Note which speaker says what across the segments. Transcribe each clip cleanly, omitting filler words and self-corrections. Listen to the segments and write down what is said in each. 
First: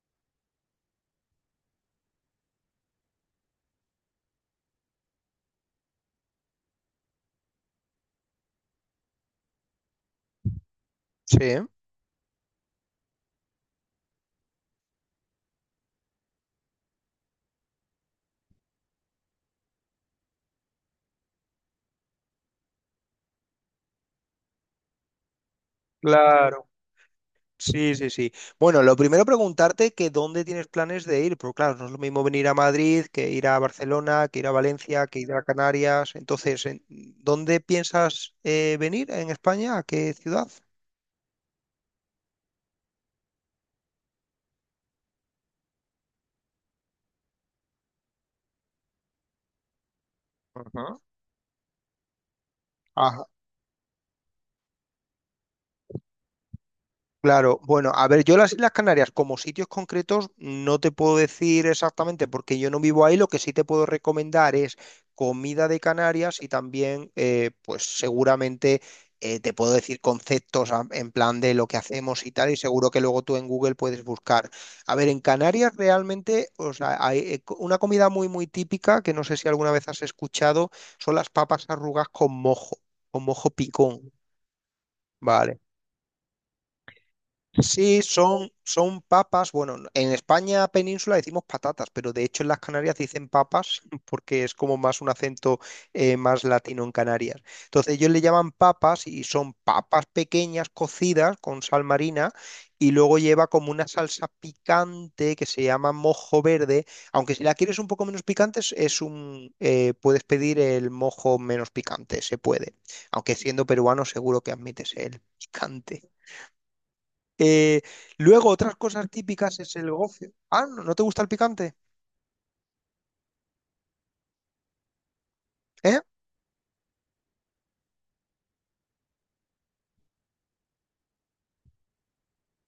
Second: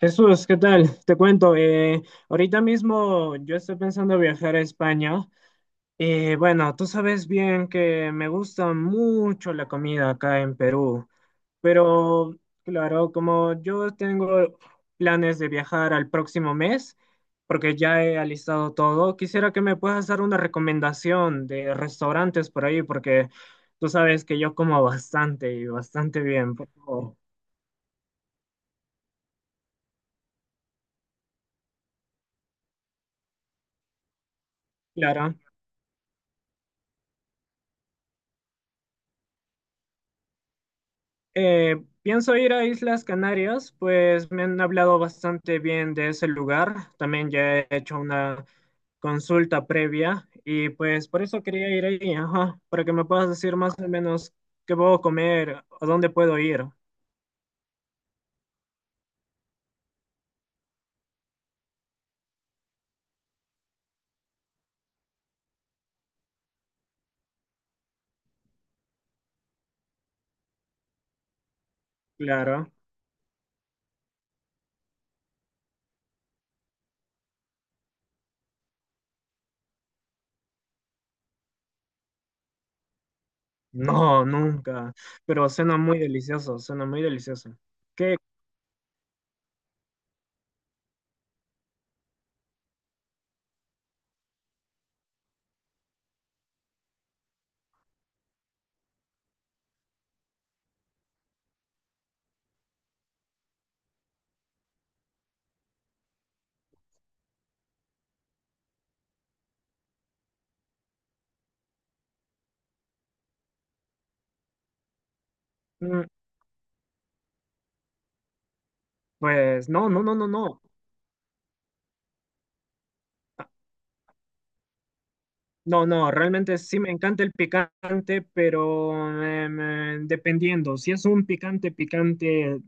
Speaker 1: Jesús, ¿qué tal? Te cuento, ahorita mismo yo estoy pensando viajar a España. Y bueno, tú sabes bien que me gusta mucho la comida acá en Perú,
Speaker 2: Sí,
Speaker 1: pero claro, como yo tengo planes de viajar al próximo mes, porque ya he alistado todo, quisiera que me puedas dar una recomendación de restaurantes por ahí, porque tú sabes que yo como bastante y bastante bien, por
Speaker 2: claro.
Speaker 1: favor.
Speaker 2: Sí, sí, sí. Bueno, lo primero preguntarte que dónde tienes planes de ir, porque claro, no es lo mismo venir a Madrid que ir a Barcelona, que ir a Valencia, que ir
Speaker 1: Claro.
Speaker 2: a Canarias. Entonces, ¿dónde piensas venir en España? ¿A qué ciudad?
Speaker 1: Pienso ir a Islas Canarias, pues me han hablado bastante bien de ese lugar. También ya he hecho una consulta previa y pues por eso quería ir ahí, ajá, para que me
Speaker 2: Ajá.
Speaker 1: puedas decir más o menos qué puedo comer, a dónde puedo ir.
Speaker 2: Claro, bueno, a ver, yo las Islas Canarias como sitios concretos no te puedo decir exactamente porque yo no vivo ahí, lo que sí te puedo recomendar es comida de Canarias y también, pues seguramente te puedo decir conceptos en plan de lo que hacemos y tal, y
Speaker 1: Claro.
Speaker 2: seguro que luego tú en Google puedes buscar. A ver, en Canarias realmente, o sea, hay una comida muy, muy típica que no sé si alguna vez has escuchado, son las papas arrugas con mojo picón,
Speaker 1: No, nunca, pero
Speaker 2: ¿vale?
Speaker 1: suena muy delicioso, suena muy delicioso.
Speaker 2: Sí,
Speaker 1: ¿Qué?
Speaker 2: son, son papas. Bueno, en España península decimos patatas, pero de hecho en las Canarias dicen papas porque es como más un acento más latino en Canarias. Entonces ellos le llaman papas y son papas pequeñas cocidas con sal marina y luego lleva como una salsa picante que se llama mojo verde. Aunque si la quieres un poco menos picante, es un, puedes pedir el mojo menos picante, se puede. Aunque siendo peruano seguro que admites el
Speaker 1: Mm.
Speaker 2: picante. Eh, luego, otras cosas típicas
Speaker 1: Pues
Speaker 2: es
Speaker 1: no,
Speaker 2: el
Speaker 1: no, no, no,
Speaker 2: gofio.
Speaker 1: no.
Speaker 2: Ah, ¿no te gusta el picante?
Speaker 1: No,
Speaker 2: ¿Eh?
Speaker 1: no, realmente sí me encanta el picante, pero dependiendo, si es un picante picante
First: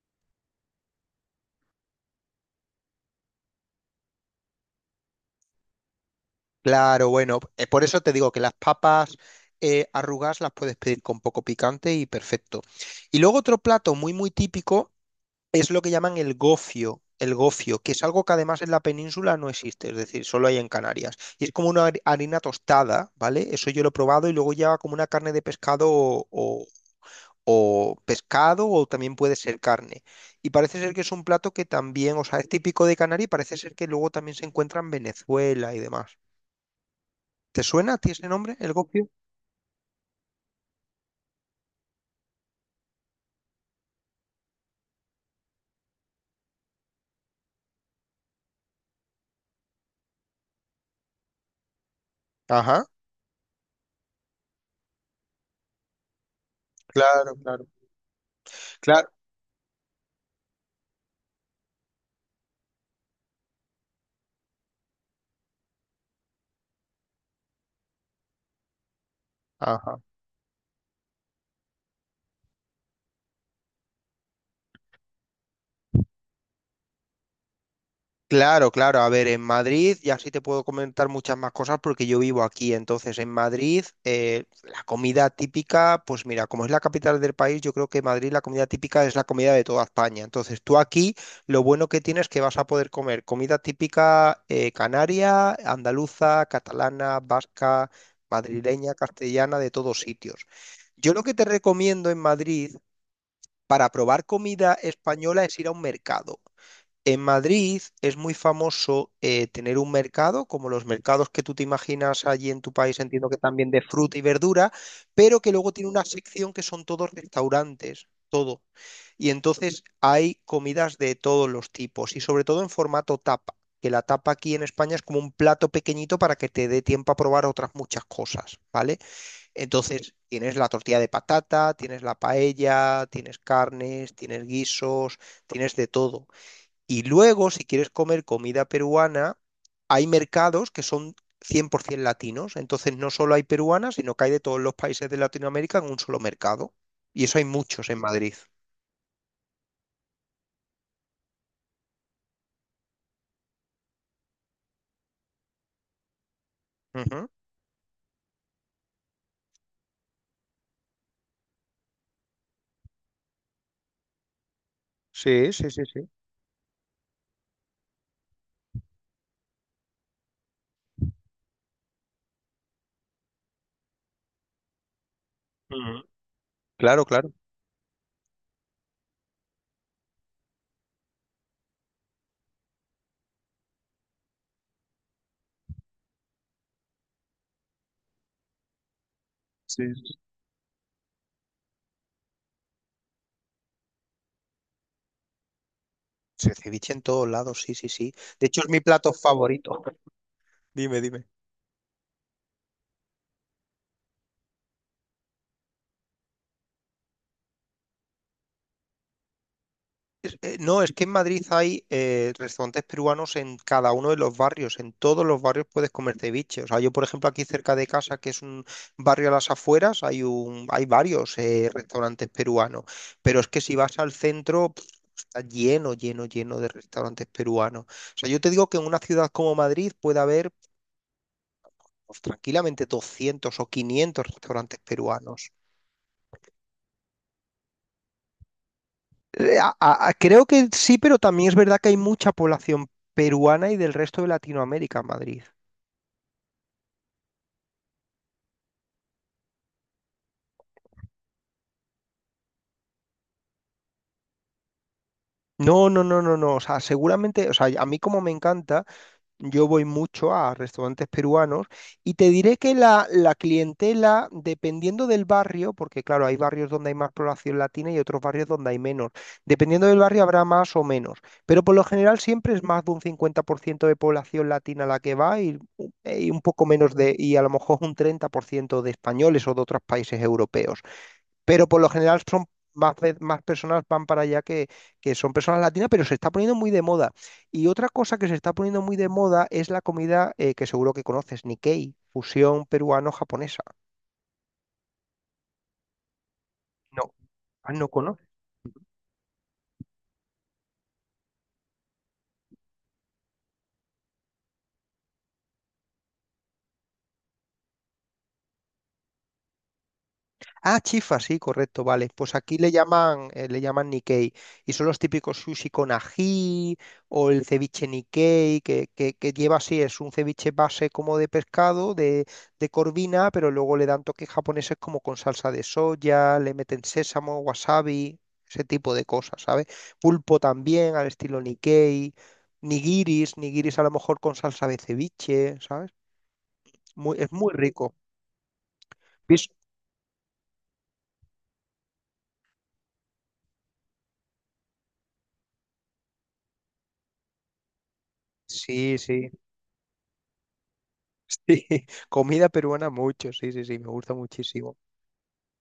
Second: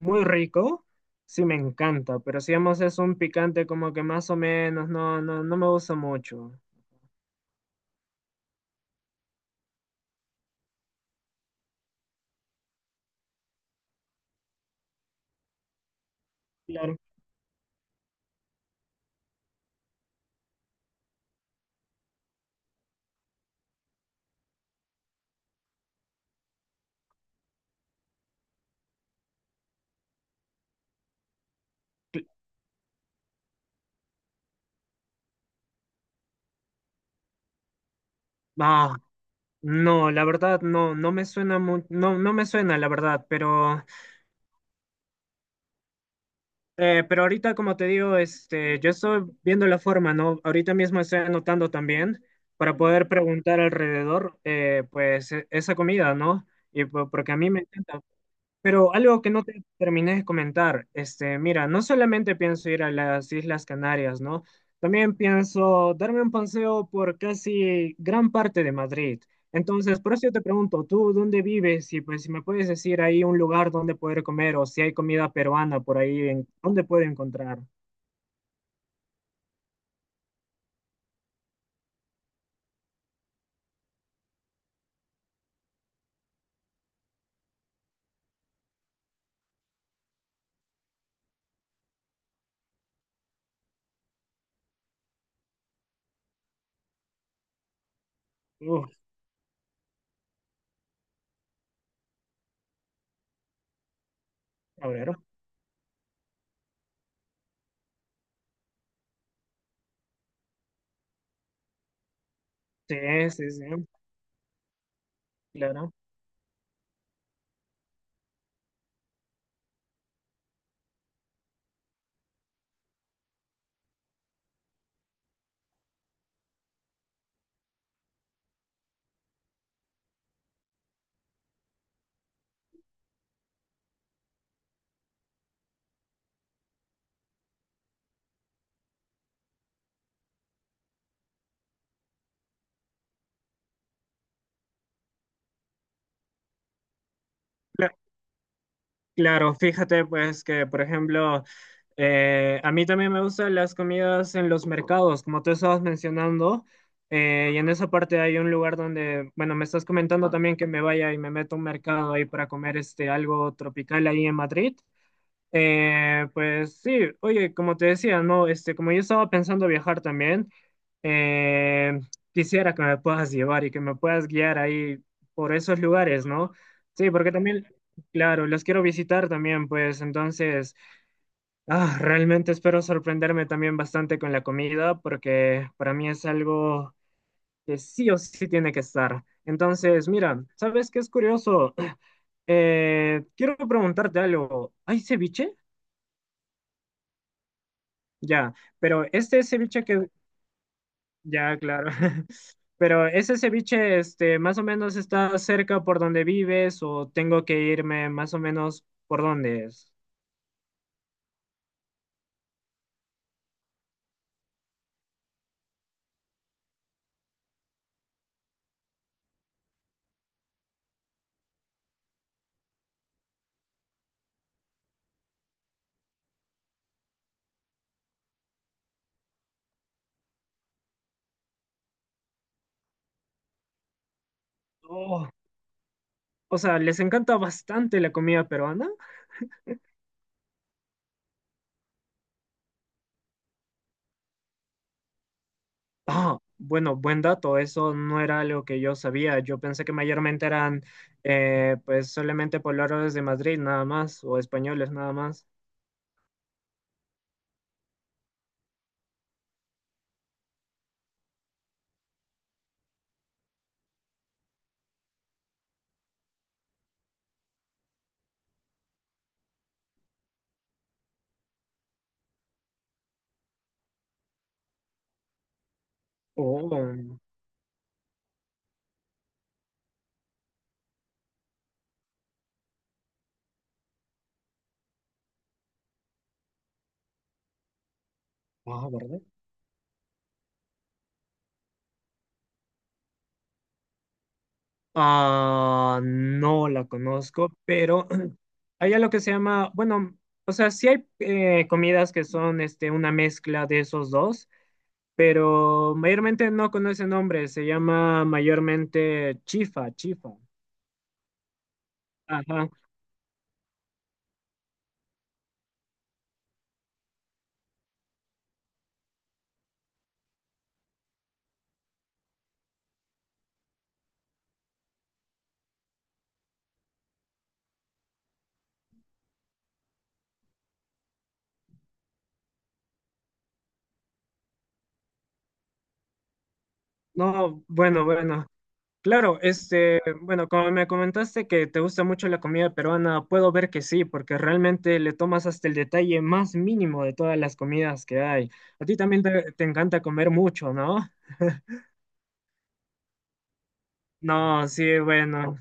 Speaker 1: muy rico, sí me encanta, pero si digamos es un picante como que más o menos, no, no, no me gusta mucho.
Speaker 2: Claro, bueno, por eso te digo que las papas arrugadas las puedes pedir con poco picante y perfecto. Y luego otro plato muy, muy típico es lo que llaman el
Speaker 1: Claro.
Speaker 2: gofio. El gofio, que es algo que además en la península no existe, es decir, solo hay en Canarias. Y es como una harina tostada, ¿vale? Eso yo lo he probado y luego lleva como una carne de pescado o, o pescado o también puede ser carne. Y parece ser que es un plato que también, o
Speaker 1: Cl-
Speaker 2: sea, es típico de Canarias y parece ser que luego también se encuentra en Venezuela y demás. ¿Te suena a ti ese nombre, el
Speaker 1: Ah,
Speaker 2: gofio?
Speaker 1: no, la verdad no, no, no me suena la verdad, pero ahorita, como te digo, este, yo estoy viendo la forma, ¿no? Ahorita mismo estoy anotando también para
Speaker 2: Ajá,
Speaker 1: poder preguntar alrededor, pues, esa comida, ¿no? Y porque
Speaker 2: claro,
Speaker 1: a mí me
Speaker 2: claro,
Speaker 1: encanta. Pero
Speaker 2: claro.
Speaker 1: algo que no te terminé de comentar, este, mira, no solamente pienso ir a las Islas Canarias, ¿no? También pienso darme un paseo por casi gran parte de Madrid.
Speaker 2: Ajá.
Speaker 1: Entonces, por eso yo te pregunto, ¿tú dónde vives? Y pues si me puedes decir ahí un lugar donde poder comer o si hay comida peruana por ahí, en, ¿dónde puedo encontrar?
Speaker 2: Claro, claro. A ver, en Madrid, y así te puedo comentar muchas más cosas porque yo vivo aquí. Entonces, en Madrid, la comida típica, pues mira, como es la capital del país, yo creo que Madrid la comida típica es la comida de toda España. Entonces, tú aquí lo bueno que tienes es que vas a poder comer comida típica canaria, andaluza, catalana, vasca,
Speaker 1: Uf,
Speaker 2: madrileña, castellana, de todos sitios. Yo lo que te recomiendo en Madrid para probar comida
Speaker 1: a ver.
Speaker 2: española es ir a un mercado. En Madrid es muy famoso tener un mercado, como los mercados que tú te imaginas allí en tu
Speaker 1: Sí,
Speaker 2: país, entiendo que
Speaker 1: sí, sí,
Speaker 2: también de fruta y verdura, pero que luego tiene
Speaker 1: claro.
Speaker 2: una sección que son todos restaurantes, todo. Y entonces hay comidas de todos los tipos y sobre todo en formato tapa, que la tapa aquí en España es como un plato pequeñito para que te dé tiempo a probar otras muchas cosas, ¿vale? Entonces tienes la tortilla de patata, tienes la paella, tienes carnes, tienes guisos, tienes de todo. Y luego, si quieres comer comida peruana, hay mercados que son 100% latinos. Entonces, no solo hay peruanas, sino que hay de todos los países de Latinoamérica en un solo mercado. Y eso hay muchos en Madrid.
Speaker 1: Claro, fíjate pues que, por ejemplo, a mí también me gustan las comidas en los mercados, como tú estabas mencionando,
Speaker 2: Ujú.
Speaker 1: y en esa parte hay un lugar donde, bueno, me estás comentando también que me vaya y me meto a un mercado ahí para comer este algo tropical ahí en Madrid.
Speaker 2: Sí, sí, sí, sí.
Speaker 1: Pues sí, oye, como te decía, no, este, como yo estaba pensando viajar también, eh, quisiera que me puedas llevar y que me puedas guiar ahí por esos
Speaker 2: Ujú.
Speaker 1: lugares, ¿no?
Speaker 2: Claro,
Speaker 1: Sí,
Speaker 2: claro.
Speaker 1: porque también, claro, los quiero visitar también, pues entonces, ah, realmente espero sorprenderme también bastante con la comida, porque para mí es algo que sí o sí tiene que estar.
Speaker 2: Sí,
Speaker 1: Entonces,
Speaker 2: sí.
Speaker 1: mira, ¿sabes qué es curioso? Quiero preguntarte algo. ¿Hay ceviche?
Speaker 2: Sí, ceviche en todos lados, sí, sí, sí. De
Speaker 1: Ya,
Speaker 2: hecho, es mi
Speaker 1: pero
Speaker 2: plato
Speaker 1: este
Speaker 2: favorito.
Speaker 1: ceviche que,
Speaker 2: Dime, dime.
Speaker 1: ya, claro, pero ese ceviche, este, más o menos está cerca por donde vives o tengo que irme más o menos por dónde es.
Speaker 2: No, es que en Madrid hay restaurantes peruanos en cada uno de los barrios. En todos los barrios puedes comer ceviche. O sea, yo, por ejemplo, aquí cerca de casa, que es un barrio a las afueras, hay un, hay varios restaurantes peruanos. Pero es que si vas al centro, pf, está lleno, lleno, lleno de restaurantes peruanos. O sea, yo te digo que en una ciudad como Madrid puede haber pues, tranquilamente 200 o 500 restaurantes
Speaker 1: Oh,
Speaker 2: peruanos.
Speaker 1: o sea, les encanta bastante la comida peruana.
Speaker 2: Creo que sí, pero también es verdad que hay mucha población peruana y del resto de Latinoamérica en Madrid.
Speaker 1: Ah, bueno, buen dato, eso no era algo que yo sabía. Yo pensé que mayormente eran, pues, solamente pobladores de Madrid nada más o españoles nada más.
Speaker 2: No, no, no, no, no. O sea, seguramente, o sea, a mí como me encanta. Yo voy mucho a restaurantes peruanos y te diré que la clientela, dependiendo del barrio, porque claro, hay barrios donde hay más población latina y otros barrios donde hay menos. Dependiendo del barrio habrá más o menos, pero por lo general siempre es más de un 50% de población latina la que va y un poco
Speaker 1: Oh,
Speaker 2: menos de, y a lo mejor un 30% de españoles o de otros países europeos, pero por lo general son más, más personas van para allá que son personas latinas, pero se está poniendo muy de moda. Y otra cosa que se está poniendo
Speaker 1: ah,
Speaker 2: muy de
Speaker 1: ¿verdad?
Speaker 2: moda es la comida que seguro que conoces, Nikkei, fusión peruano-japonesa.
Speaker 1: Ah, no la
Speaker 2: No,
Speaker 1: conozco,
Speaker 2: ah, no.
Speaker 1: pero hay algo que se llama, bueno, o sea, sí hay comidas que son este, una mezcla de esos dos, pero mayormente no con ese nombre, se llama mayormente chifa, chifa.
Speaker 2: Ah, chifa, sí, correcto, vale. Pues aquí
Speaker 1: Ajá.
Speaker 2: le llaman Nikkei. Y son los típicos sushi con ají o el ceviche Nikkei, que lleva así, es un ceviche base como de pescado, de corvina, pero luego le dan toques japoneses como con salsa de soya, le meten sésamo, wasabi, ese tipo de cosas, ¿sabes? Pulpo también al estilo Nikkei, nigiris, nigiris a lo mejor con salsa de ceviche, ¿sabes? Muy, es muy
Speaker 1: No,
Speaker 2: rico.
Speaker 1: bueno, bueno. Claro,
Speaker 2: Vis-
Speaker 1: este, bueno, como me comentaste que te gusta mucho la comida peruana, puedo ver que sí, porque realmente le tomas hasta el detalle más mínimo de todas las comidas que hay. A ti
Speaker 2: Sí,
Speaker 1: también
Speaker 2: sí.
Speaker 1: te encanta comer mucho, ¿no?
Speaker 2: Sí, comida peruana mucho, sí, sí, sí, me gusta
Speaker 1: No,
Speaker 2: muchísimo.
Speaker 1: sí, bueno,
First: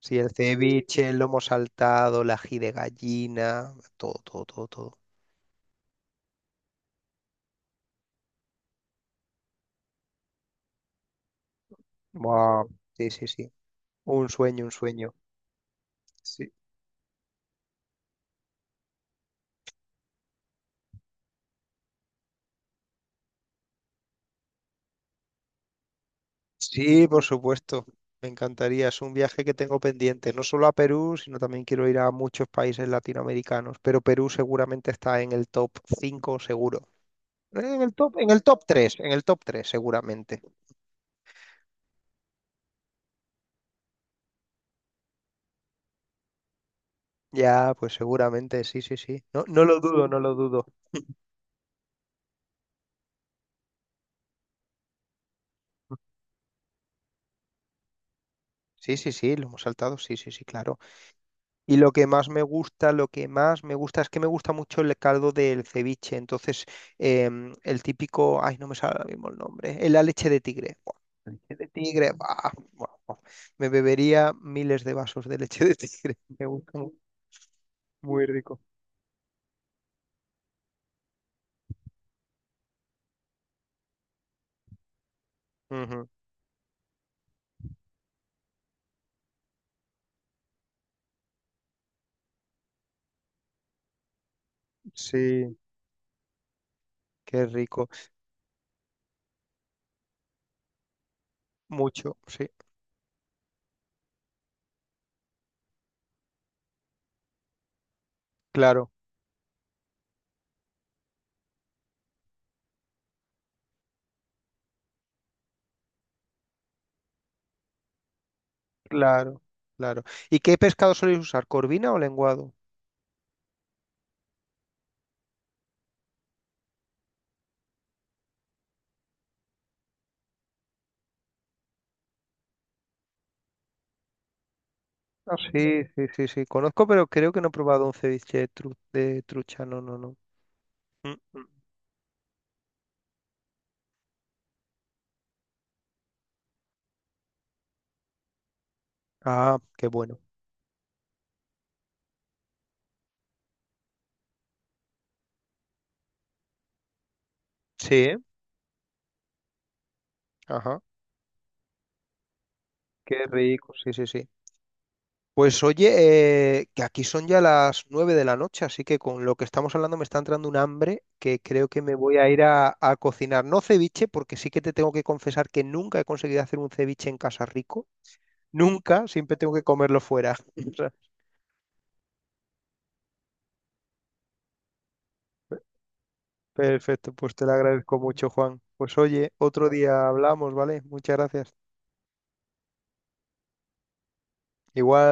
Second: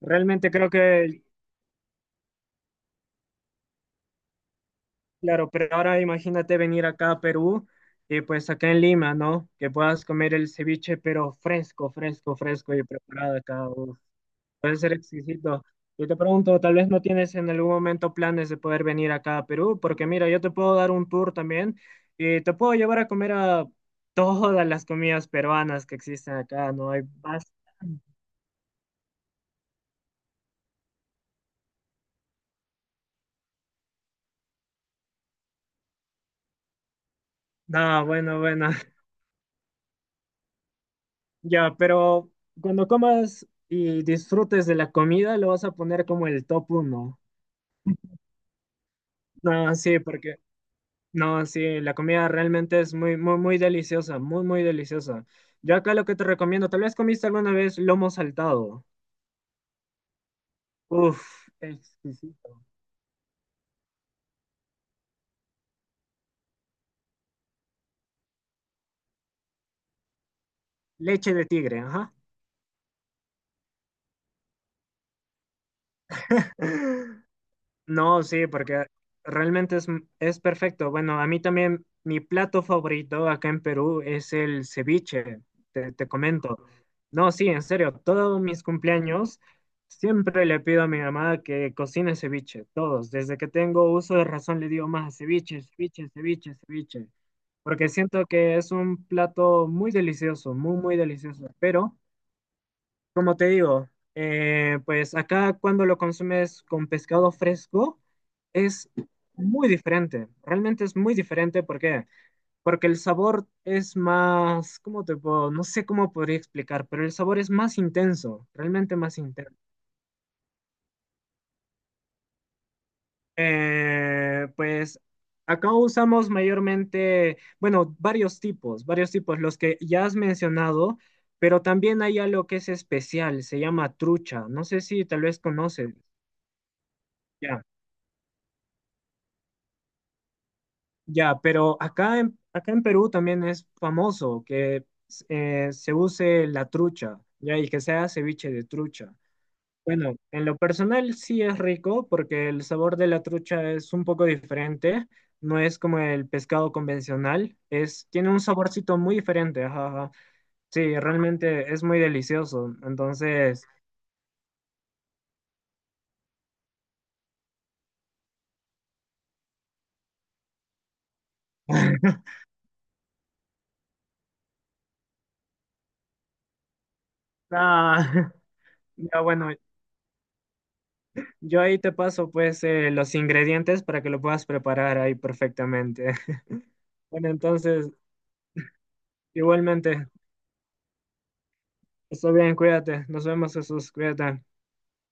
Speaker 2: Sí, el
Speaker 1: realmente creo
Speaker 2: ceviche, el
Speaker 1: que,
Speaker 2: lomo saltado, el ají de gallina, todo, todo, todo, todo.
Speaker 1: claro, pero ahora imagínate venir acá a Perú y pues acá en Lima, ¿no? Que puedas comer el ceviche, pero fresco, fresco,
Speaker 2: Buah.
Speaker 1: fresco y
Speaker 2: Sí, sí,
Speaker 1: preparado
Speaker 2: sí.
Speaker 1: acá. Uf,
Speaker 2: Un sueño, un
Speaker 1: puede ser
Speaker 2: sueño.
Speaker 1: exquisito. Yo te
Speaker 2: Sí.
Speaker 1: pregunto, tal vez no tienes en algún momento planes de poder venir acá a Perú, porque mira, yo te puedo dar un tour también y te puedo llevar a comer a todas las comidas peruanas que existen acá, ¿no? Hay
Speaker 2: Sí, por
Speaker 1: bastante.
Speaker 2: supuesto. Me encantaría. Es un viaje que tengo pendiente, no solo a Perú, sino también quiero ir a muchos países latinoamericanos, pero Perú seguramente está en el top 5, seguro.
Speaker 1: No,
Speaker 2: En
Speaker 1: bueno,
Speaker 2: el top
Speaker 1: bueno.
Speaker 2: 3, en el top 3, seguramente.
Speaker 1: Ya, pero cuando comas y disfrutes de la comida, lo vas a poner como el top uno.
Speaker 2: Ya, pues seguramente, sí, sí, sí. No, no
Speaker 1: No,
Speaker 2: lo
Speaker 1: sí,
Speaker 2: dudo, no lo
Speaker 1: porque
Speaker 2: dudo.
Speaker 1: no, sí, la comida realmente es muy, muy, muy deliciosa, muy, muy deliciosa. Yo acá lo que te recomiendo, tal vez comiste alguna vez lomo saltado.
Speaker 2: Sí, sí, sí, lo hemos saltado, sí, sí, sí, claro.
Speaker 1: Uf,
Speaker 2: Y lo que más me
Speaker 1: exquisito.
Speaker 2: gusta, lo que más me gusta es que me gusta mucho el caldo del ceviche. Entonces, el típico, ay, no me sale ahora mismo el nombre, la leche de tigre. Buah,
Speaker 1: Leche de
Speaker 2: leche de
Speaker 1: tigre,
Speaker 2: tigre,
Speaker 1: ajá.
Speaker 2: buah, buah, buah. Me bebería miles de vasos de leche de tigre.
Speaker 1: No,
Speaker 2: Muy
Speaker 1: sí,
Speaker 2: rico.
Speaker 1: porque realmente es perfecto. Bueno, a mí también mi plato favorito acá en Perú es el ceviche, te
Speaker 2: Ujú.
Speaker 1: comento. No, sí, en serio, todos mis cumpleaños siempre le pido a mi mamá que cocine ceviche, todos. Desde que tengo uso de razón le digo más
Speaker 2: Sí,
Speaker 1: ceviche, ceviche, ceviche, ceviche,
Speaker 2: qué rico.
Speaker 1: porque siento que es un plato muy delicioso, muy, muy delicioso, pero...
Speaker 2: Mucho, sí,
Speaker 1: Como te digo, pues acá cuando lo consumes con pescado fresco
Speaker 2: claro,
Speaker 1: es muy diferente, realmente es muy diferente, ¿por qué? Porque el sabor es más, ¿cómo te puedo? No sé cómo podría explicar, pero el sabor es más intenso, realmente más
Speaker 2: claro,
Speaker 1: intenso.
Speaker 2: claro. ¿Y qué pescado soléis usar, corvina o lenguado?
Speaker 1: Pues acá usamos mayormente, bueno, varios tipos, los que ya has mencionado, pero también hay algo que es especial, se llama trucha, no sé si tal vez
Speaker 2: Sí,
Speaker 1: conoces.
Speaker 2: sí, sí, sí. Conozco, pero creo que no he
Speaker 1: Ya.
Speaker 2: probado un ceviche de trucha. No, no, no. Mm,
Speaker 1: Ya,
Speaker 2: mm.
Speaker 1: pero acá en, acá en Perú también es famoso que se use la trucha, ya, y que sea ceviche de trucha.
Speaker 2: Ah, qué
Speaker 1: Bueno,
Speaker 2: bueno.
Speaker 1: en lo personal sí es rico porque el sabor de la trucha es un poco diferente, no es como el pescado convencional,
Speaker 2: Sí,
Speaker 1: es,
Speaker 2: ¿eh?
Speaker 1: tiene un saborcito muy diferente, ajá, ajá.
Speaker 2: Ajá.
Speaker 1: Sí, realmente es muy delicioso.
Speaker 2: Qué
Speaker 1: Entonces,
Speaker 2: rico. Sí, sí, sí. Pues oye, que aquí son ya las 9 de la noche, así que con lo que estamos hablando me está entrando un hambre que creo que me voy a ir a cocinar. No ceviche, porque sí que te tengo que confesar que nunca he conseguido hacer un ceviche en casa rico.
Speaker 1: ah,
Speaker 2: Nunca,
Speaker 1: ya
Speaker 2: siempre
Speaker 1: bueno,
Speaker 2: tengo que comerlo fuera. O sea,
Speaker 1: yo ahí te paso pues los ingredientes para que lo puedas preparar ahí perfectamente.
Speaker 2: perfecto,
Speaker 1: Bueno,
Speaker 2: pues te lo
Speaker 1: entonces,
Speaker 2: agradezco mucho, Juan. Pues oye, otro día
Speaker 1: igualmente,
Speaker 2: hablamos, ¿vale? Muchas gracias.
Speaker 1: está bien, cuídate. Nos vemos, Jesús, cuídate.
Speaker 2: Igual.